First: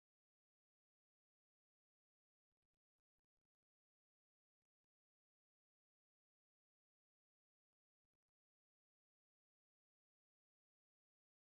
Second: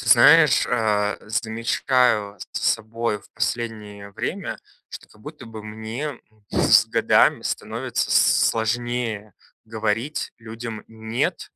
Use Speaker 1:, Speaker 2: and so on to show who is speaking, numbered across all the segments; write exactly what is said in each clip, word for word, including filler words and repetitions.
Speaker 1: Ты знаешь, э, замечаю за собой в последнее время, что как будто бы мне, м, с годами становится с сложнее говорить людям "нет",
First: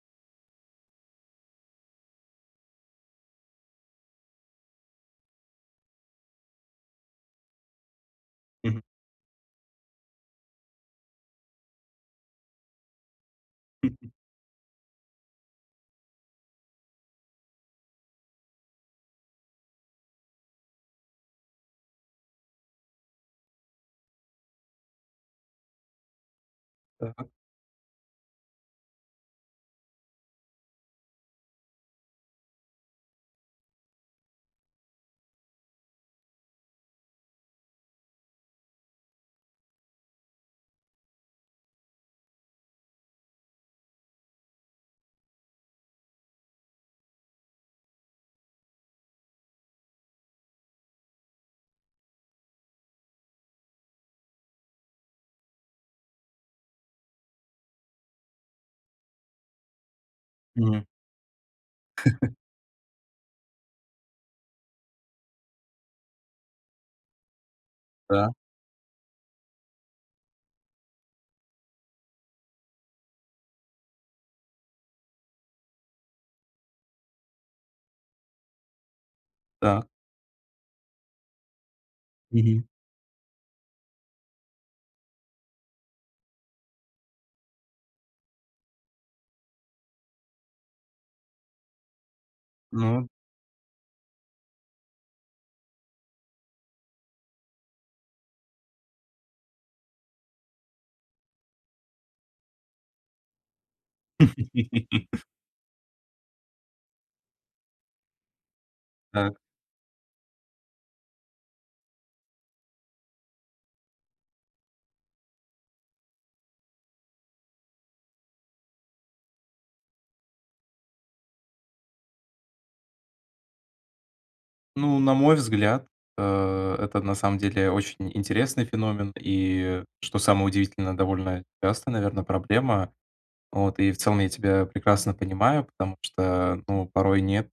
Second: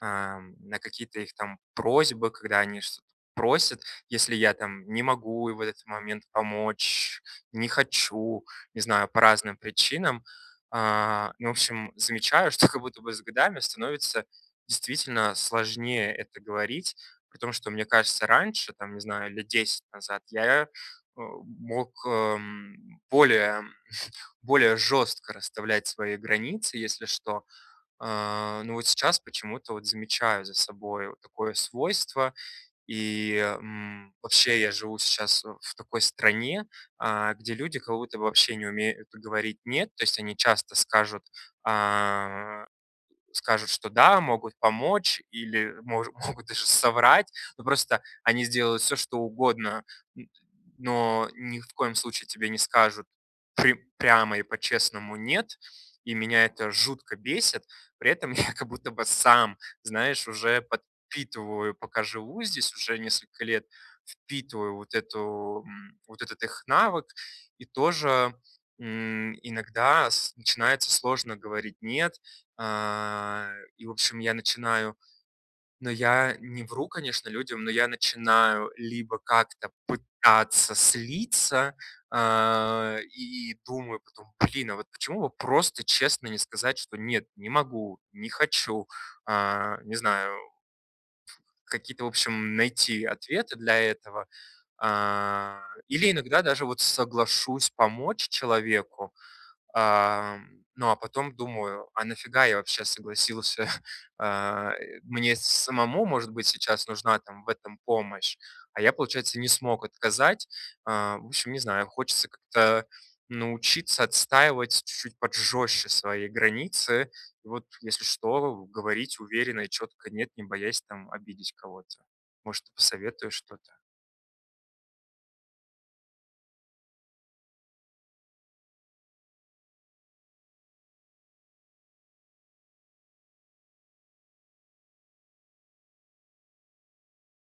Speaker 1: э, на какие-то их там просьбы, когда они что-т просят, если я там не могу и в этот момент помочь, не хочу, не
Speaker 2: Мгм.
Speaker 1: знаю- по разным причинам. А, ну, в общем, замечаю, что как будто бы с годами
Speaker 2: Мгм.
Speaker 1: становится действительно сложнее это говорить. При том что, мне кажется, раньше там, не знаю, лет десять назад, я, э, мог, эм, более более жёстко расставлять свои границы, если
Speaker 2: Да.
Speaker 1: что. Э, но вот сейчас почему-то вот замечаю за собой вот такое свойство. И, м, вообще, я живу сейчас, э, в такой стране, э, где люди как будто бы вообще не умеют говорить "нет". То есть они часто скажут, а, скажут, что да, могут помочь, или мож могут даже соврать, ну просто они сделают всё что угодно. Н но ни х в коем случае тебе не скажут при прямо и по-честному "нет", и меня это жутко бесит. При этом я как будто бы сам, знаешь, уже
Speaker 2: Мгм.
Speaker 1: подпитываю, пока живу здесь уже несколько лет, впитываю вот эту, м, вот этот их навык, и
Speaker 2: Да.
Speaker 1: тоже, м, иногда с начинается сложно говорить "нет", э, и, в общем, я начинаю но я не вру, конечно, людям, но я начинаю либо как-то
Speaker 2: Да.
Speaker 1: пытаться слиться,
Speaker 2: Мгм.
Speaker 1: а, и думаю потом: "Блин, а вот почему бы просто честно не сказать, что нет, не могу, не хочу?" Э, не знаю. Какие-то, в общем, найти
Speaker 2: Мгм.
Speaker 1: ответы для этого, а. Или иногда даже вот соглашусь помочь человеку. А, ну а потом думаю: "А нафига я вообще согласился?" Э, мне с самому, может быть, сейчас нужна там в этом помощь? А я,
Speaker 2: Так.
Speaker 1: получается, не смог отказать. Э, в общем, не знаю, хочется как-то научиться отстаивать чуть-чуть вот жёстче свои границы и вот, если что, говорить уверенно и чётко "нет", не боясь там обидеть кого-то. Может, посоветуешь что-то?
Speaker 2: Ну, на мой взгляд, э, это, на самом деле, очень интересный феномен и, что самое удивительное, довольно частая, наверно, проблема. Вот. И в целом я тебя прекрасно понимаю, потому что, ну, порой нет-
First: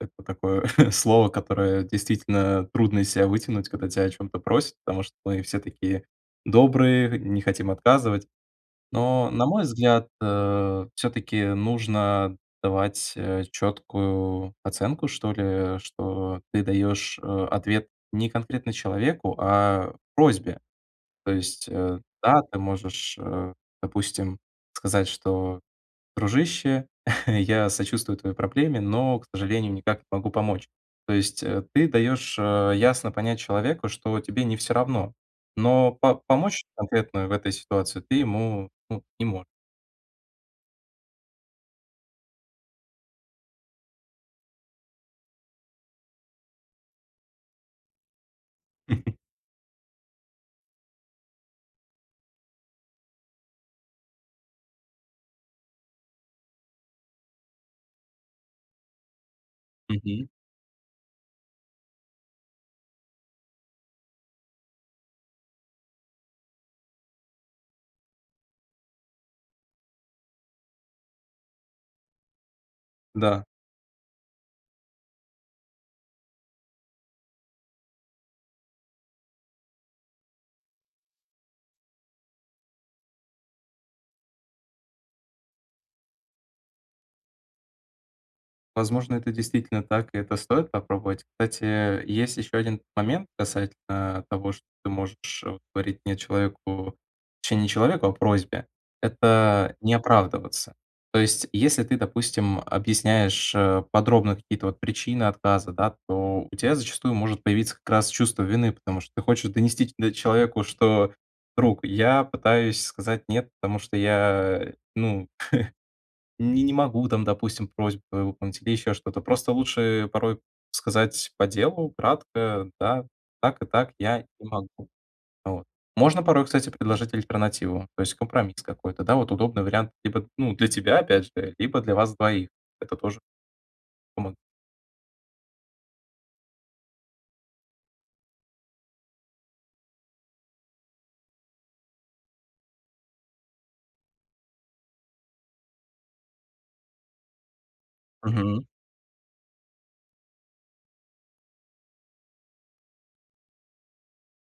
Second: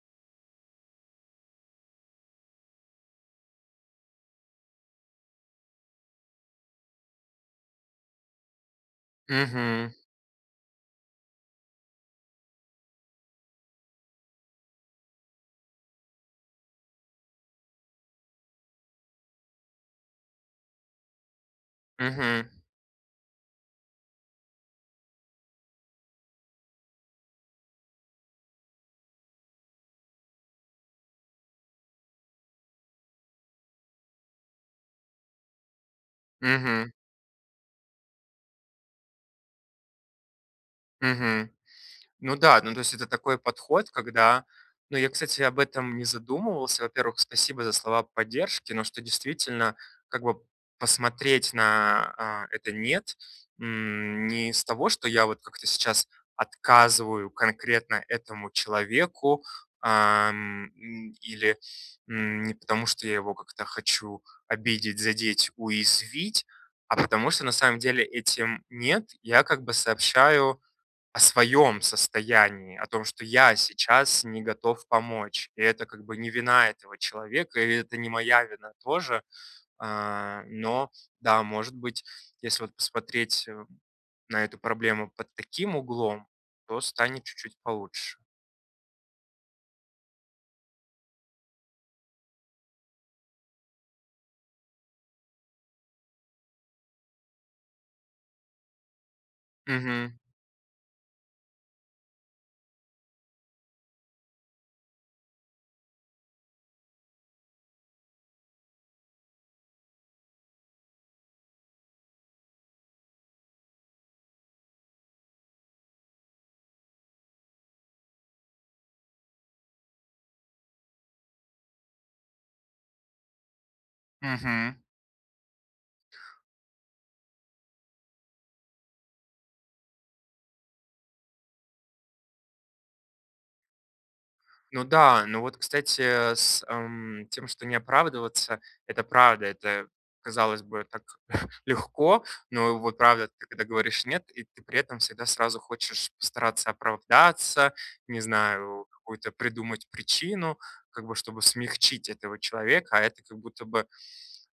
Speaker 2: это такое слово, которое действительно трудно из себя вытянуть, когда тя о чём-то просят, потому что мы все такие добрые, не хотим отказывать, но на мой
Speaker 1: Мгм.
Speaker 2: взгляд, э, всё-таки нужно давать, э, четкую оценку, что ли, что ты даешь, э, ответ не конкретно человеку, а просьбе. То есть, э, да,
Speaker 1: Мгм.
Speaker 2: ты можешь, э, допустим, сказать, что: "Дружище, я сочувствую твоей проблеме, но, к сожалению, никак не могу помочь". То есть, э, ты даешь, э, ясно понять человеку, что тебе не всё равно, но по помочь
Speaker 1: Мгм.
Speaker 2: конкретно в этой ситуации ты ему, ну, не мо.
Speaker 1: Мгм. Ну да, ну, то есть это такой подход, когда ну, я, кстати, об этом не задумывался. Во-первых, спасибо за слова поддержки, но что, действительно, как бы посмотреть на, э, это нет, м, не из того, что я вот как-то сейчас отказываю конкретно этому человеку,
Speaker 2: Мгм.
Speaker 1: ам, или, м, не потому, что я его как-то хочу обидеть, задеть, уязвить, а потому что на самом деле этим нет я как бы сообщаю о своем состоянии, о том, что
Speaker 2: Да.
Speaker 1: я сейчас не готов помочь. И это как бы не вина этого человека, и это не моя вина тоже, э, но да, может быть, если вот посмотреть, э, на эту проблему под таким углом, то станет чуть-чуть получше.
Speaker 2: Возможно, это действительно так и это стоит попробовать. Кстати, э, есть еще один момент касательно того, что ты можешь говорить не человеку точнее, не челоевку, а просьбе- это не
Speaker 1: Мгм.
Speaker 2: оправдываться. То есть если ты, допустим, объясняешь, э, подробно какие-то вот причины отказа, да, то у тя зачастую может появиться как раз чувство вины, потому что ты хочешь донести до человеку, что: "Друг, я пытаюсь сказать нет, потому что я, ну, не не могу там, допустим, просьбу выполнить или еще что-то". Просто лучше порой сказать по делу, кратко: "Да, так и так, я не
Speaker 1: Мгм.
Speaker 2: могу". Вот. Можно порой, кстати, предложить альтернативу, то есть компромисс какой-то, да. Вот удобный вариант либо, ну, для тебя опять же, либо для вас двоих. Это тоже. [unintelligible]
Speaker 1: Ну да, но вот, кстати, э, с, м, тем, что не оправдываться, это правда. Это, казалось бы, так легко, но вот правда, ты когда говоришь нет- и ты при этом всегда сразу хочешь постараться оправдаться, не
Speaker 2: Мгм.
Speaker 1: знаю, какую-то придумать причину, как бы чтобы смягчить этого человека, а это как будто бы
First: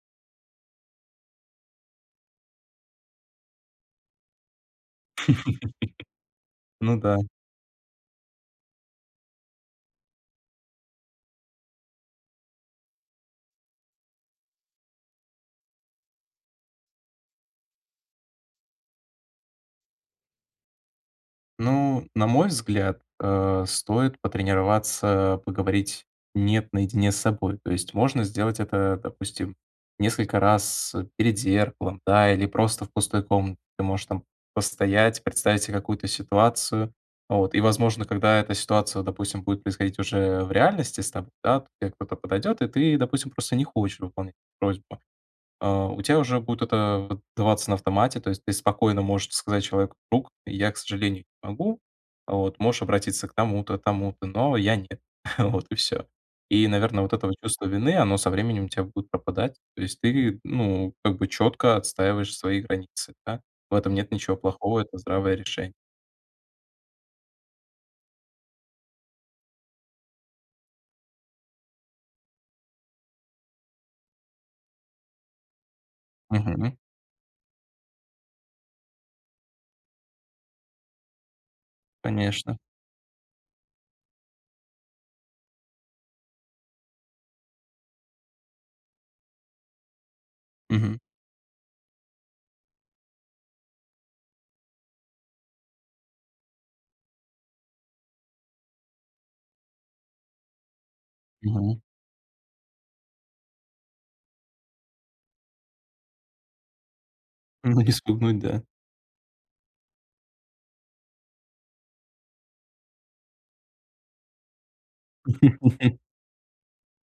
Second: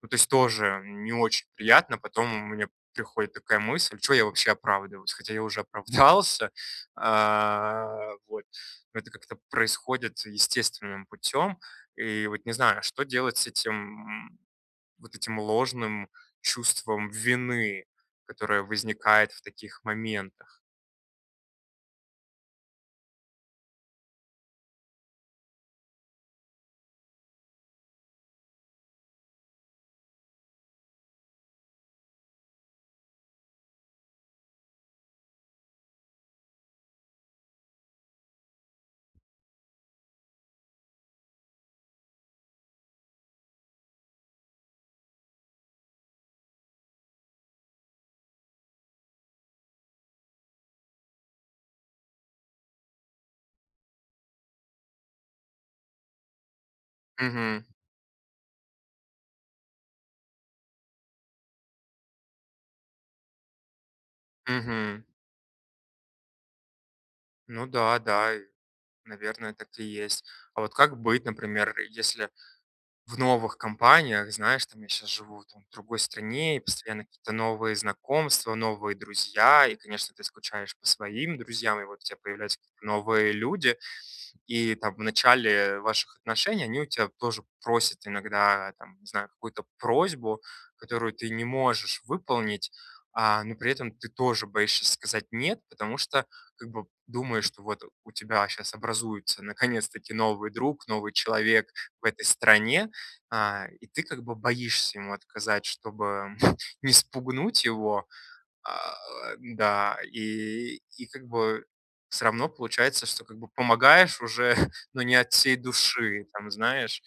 Speaker 1: ну, то есть тоже не очень приятно. Потом мне приходит такая мысль: "Чё я вообще оправдываюсь?" Хотя я уже оправдался.
Speaker 2: Ну да.
Speaker 1: А, вот. Это как-то происходит естественным путём. И вот не знаю, что делать с этим вот этим ложным чувством вины, которое возникает в таких моментах.
Speaker 2: Ну, на мой взгляд, э, стоит потренироваться поговорить "нет" наедине с собой. То есть можно сделать это, допустим, несколько раз перед зеркалом, да, или просто в пустой комна. Ты можешь постоять, представить се какую-то ситуацию, вот, и возможно когда эта ситуация, допустим, будет происходить уже в реальности с тобой, да. То те кто-то подойдет, и ты, допустим, просто не хочешь выполнять эту просьбу. А, у тебя уже будет это вот даваться, вот, на автомате, то есть ты спокойно можешь сказать человеку: "Друг, я, к сожалению, не могу. Вот, можешь обратиться к тому-то, тому-то, но я- нет". Вот и всё. И, наверное, вот это
Speaker 1: Мгм.
Speaker 2: чувство вины- оно со временем у тя будет пропадать. То есть ты, ну, как бы четко отстаиваешь свои границы, да. В этом нет ничего плохого, это
Speaker 1: Мгм.
Speaker 2: здравое решение.
Speaker 1: Ну да, да, и наверное, так и есть. А вот как быть, например, если в новых компаниях, знаешь, там, я щас живу там в другой стране, и
Speaker 2: Мгм.
Speaker 1: постоянно какие-то новые знакомства, новые друзья, и, конечно, ты скучаешь по своим друзьям, и вот у тебя
Speaker 2: Конечно.
Speaker 1: появляются какие-то новые люди. И, там, в начале ваших отношений, они у тебя тоже просят иногда, там, не знаю, какую-то просьбу,
Speaker 2: Мгм.
Speaker 1: которую ты не можешь выполнить, а, но при этом ты тоже боишься сказать "нет", потому что как бы думаешь, что вот у тебя щас образуется наконец-таки новый друг, новый человек
Speaker 2: Мгм.
Speaker 1: в этой стране, а, и ты как бы боишься ему отказать, чтобы не спугнуть
Speaker 2: Ну не
Speaker 1: его.
Speaker 2: спугнуть, да.
Speaker 1: А, да. И и как бы всё равно получается, что как бы помогаешь уже, но не от всей души, там, знаешь.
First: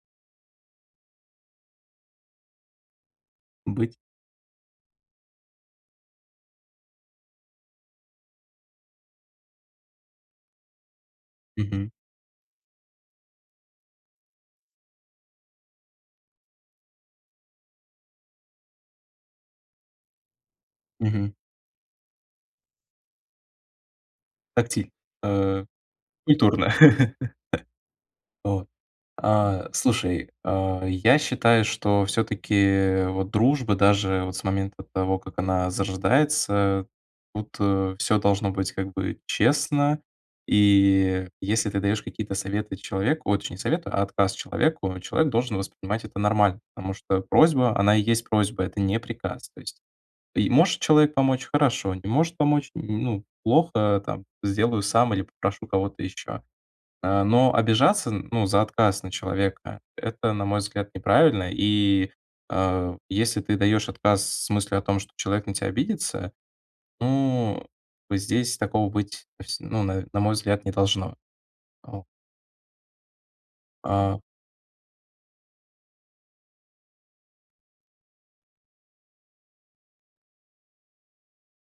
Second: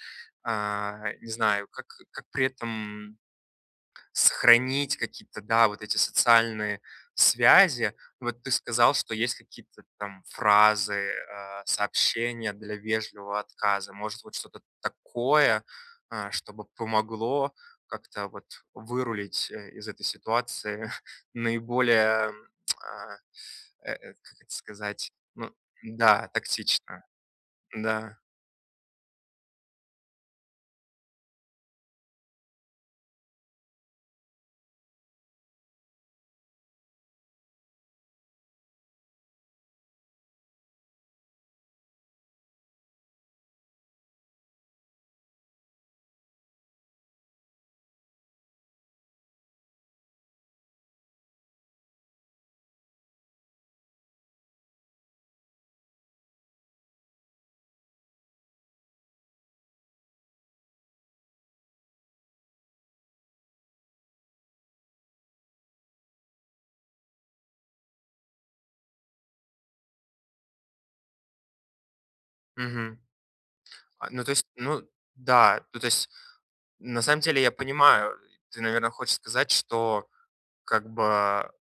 Speaker 1: А, не знаю, как как при этом
Speaker 2: Быть.
Speaker 1: сохранить какие-то, да, вот эти социальные связи. Вот ты сказал, что есть какие-то там фразы, э,
Speaker 2: Мгм.
Speaker 1: сообщения для вежливого отказа. Может быть, вот что-то такое, э, чтобы помогло как-то, вот, вырулить, э, из этой ситуации
Speaker 2: Мгм.
Speaker 1: наиболее, а, э эт, как это
Speaker 2: Такти
Speaker 1: сказать Ну
Speaker 2: э, и
Speaker 1: да,
Speaker 2: культурно.
Speaker 1: тактично.
Speaker 2: Э.
Speaker 1: Да.
Speaker 2: Вот. А, слушай, а, я считаю, что всё-таки вот дружба даже вот с момента того, как она зарождается, тут, э, всё должно быть как бы честно и если ты даёшь какие-то советы человеку ой, точнее, не советы, а отказ человеку, человек должен воспринимать это нормально, потому что просьба- она и есть просьба, это не приказ. То есть и может человек помочь- хорошо, не может помочь- ну, плохо, там, сделаю сам или попрошу кого-то ещё. Э, но обижаться, ну, за отказ на человека- это, на мой взгляд, неправильно, и, э, если ты даёшь отказ с мыслью о том, что человек на тя обидится, ну, бы здесь такого быть, вс ну на на мой взгляд, не должно. О.
Speaker 1: Мгм. А,
Speaker 2: А.
Speaker 1: ну то есть ну да ну, то есть на самом деле, я понимаю. Ты, наверно, хочешь сказать, что как бы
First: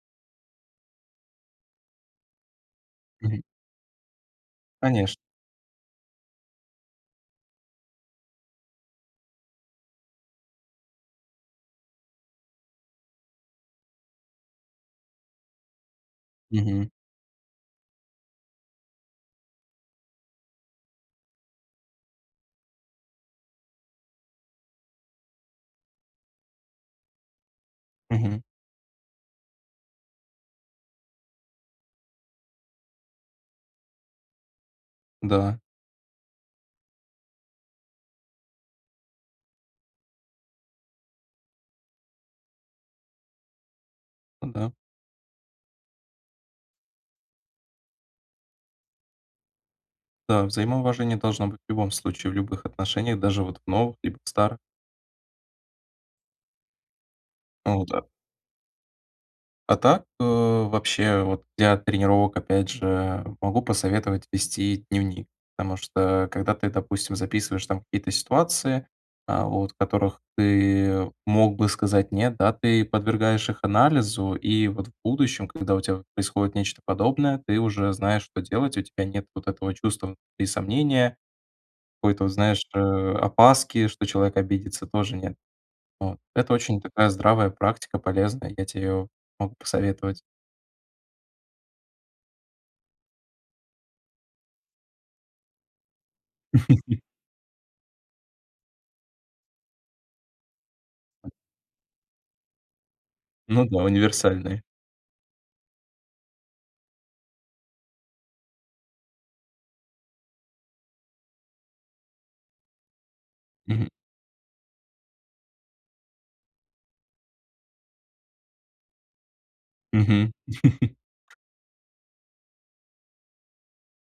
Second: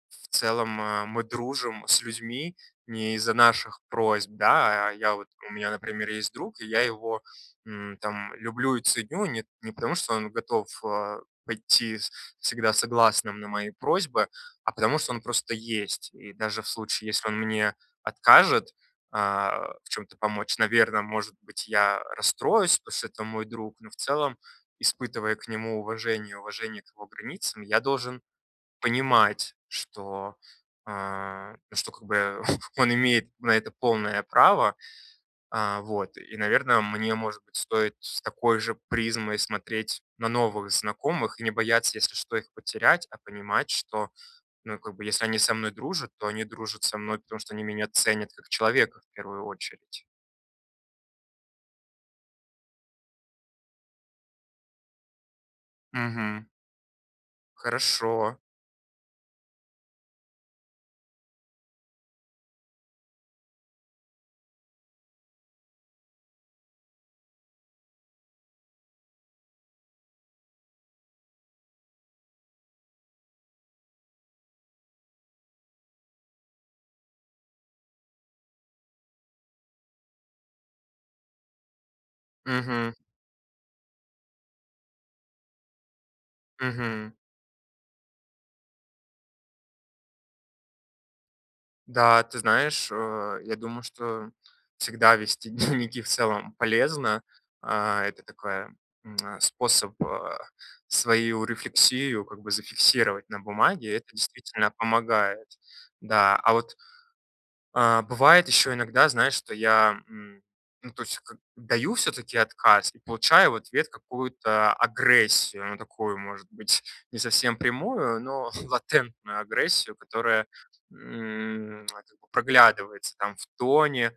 Speaker 1: в целом, мы дружим с людьми не из-за
Speaker 2: Мгм.
Speaker 1: наших просьб, да? А я
Speaker 2: Конечно.
Speaker 1: вот у меня, например, есть друг, и я его, м, там, люблю и ценю не не потому, что он готов, а, пойти с всегда согласным на мои просьбы, а потому, что он просто есть. И даже в
Speaker 2: Мгм.
Speaker 1: случае, если он мне откажет, а, в чем-то помочь, наверно, может быть, я расстроюсь, потушта это мой друг, но в целом, испытывая к нему уважение, уважение к его границам, я должен
Speaker 2: Мгм.
Speaker 1: понимать, что, э, что как бы он имеет на это полное право.
Speaker 2: Да.
Speaker 1: А, вот, и, наверное, мне, может быть, стоит с такой же призмой смотреть на новых знакомых и не бояться, если что, их потерять, а понимать, что,
Speaker 2: Да.
Speaker 1: ну, как бы, если они со мной дружат, то они дружат со мной, потому что они меня ценят как человека, в первую очередь.
Speaker 2: Да, взаимоуважение должно быть в любом случае, в любых отношениях, даже вот в новых либо в старых.
Speaker 1: Мгм.
Speaker 2: О да.
Speaker 1: Хорошо.
Speaker 2: А так, э, вообще, вот для тренировок, опять же, могу посоветовать вести дневник, потому что, когда ты, допустим, записываешь там какие-то ситуации, а, вот, в которых ты мог бы сказать нет, да, ты подвергаешь их анализу, и, вот, в будущем, когда у тебя вот происходит нечто подобное, ты уже знаешь, что делать, у тебя нет вот этого чувства внутри сомнения, какой-то вот, знаешь, э,
Speaker 1: Мгм.
Speaker 2: опаски, что человек обидится, тоже нет. Вот. Это очень такая
Speaker 1: Мгм.
Speaker 2: здравая практика, полезная, я те её могу посоветовать.
Speaker 1: Да, ты знаешь, э, я думаю, что всегда вести дневники в целом полезно. А, это такой, м, способ, э, свою рефлексию, как бы, зафиксировать на
Speaker 2: Ну да,
Speaker 1: бумаге, это
Speaker 2: универсальные.
Speaker 1: действительно помогает. Да. А вот А, бывает ещё иногда, знаешь, что я, м, ну, то есть как, даю всё-таки отказ, и получаю в
Speaker 2: Мгм.
Speaker 1: ответ какую-то агрессию, ну, такую, может быть, не совсем прямую, но латентную агрессию,
Speaker 2: Мгм.
Speaker 1: которая, м, как бы, проглядывается там в тоне.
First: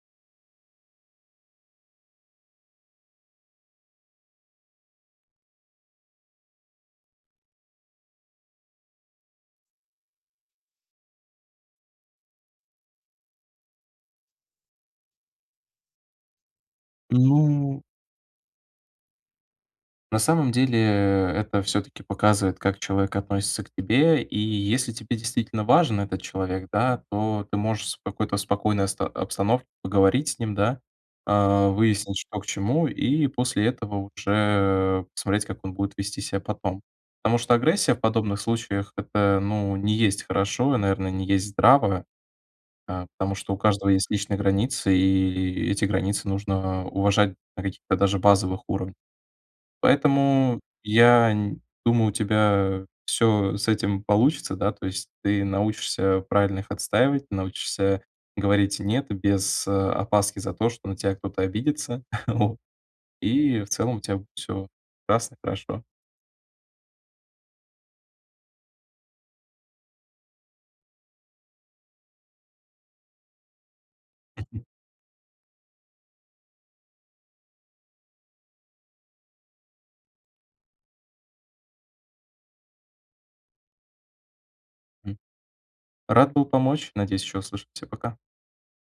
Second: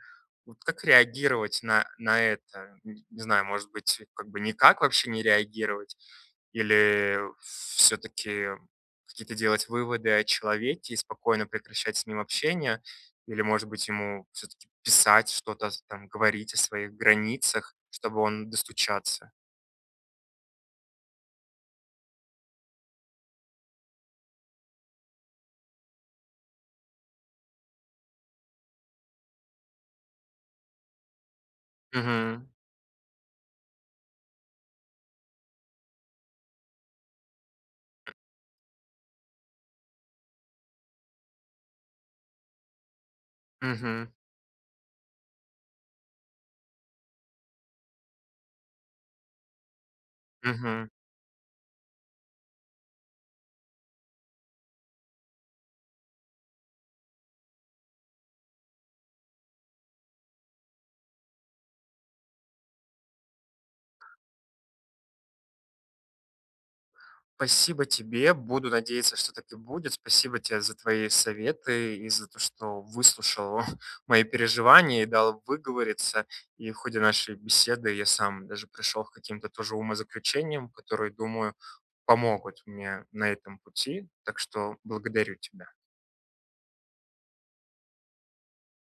Speaker 1: Вот как реагировать на на это? Н не знаю, может быть, как бы никак вообще не реагировать? Или всё-таки какие-то делать выводы о человеке и спокойно прекращать с ним общение? Или, может быть, ему всё-таки писать, что-то с там, говорить о своих границах,
Speaker 2: Ну
Speaker 1: чтобы он достучаться?
Speaker 2: На самом деле, это всё-таки показывает, как человек относится к тебе, и если тебе действительно важен этот человек, да, то ты можешь с какой-то спокойной оста обстановке поговорить с ним, да, а, выяснить, что к
Speaker 1: Мгм.
Speaker 2: чему, и после этого уже, э, посмотреть, как он будет вести ся потом. Потому что агрессия в подобных случаях- это, ну, не есть хорошо. И, наверное, не есть здраво, э, потому что у каждого
Speaker 1: Мгм.
Speaker 2: есть личные границы, и и эти границы нужно уважать на каких-то даже базовых уров поэтому,
Speaker 1: Мгм.
Speaker 2: я н думаю, у тебя всё с этим получится, да. То есть ты научишься правильно их отстаивать, научишься говорить "нет" без, э, опаски за то, что на тебя кто-то обидится, вот. И в целом у тя всё классно, хорошо.
Speaker 1: Пасибо тебе, буду надеяться, что так и будет. Спасибо тебе за твои советы и за то, что выслушал мои
Speaker 2: Мгм.
Speaker 1: переживания и дал выговориться, и в ходе нашей беседы я сам даже пришел к каким-то тоже умозаключениям, которые, думаю, помогут мне на этом пути, так что
Speaker 2: М.
Speaker 1: благодарю тебя.
Speaker 2: Рад был помочь, надеюсь еще услышимся. Пока.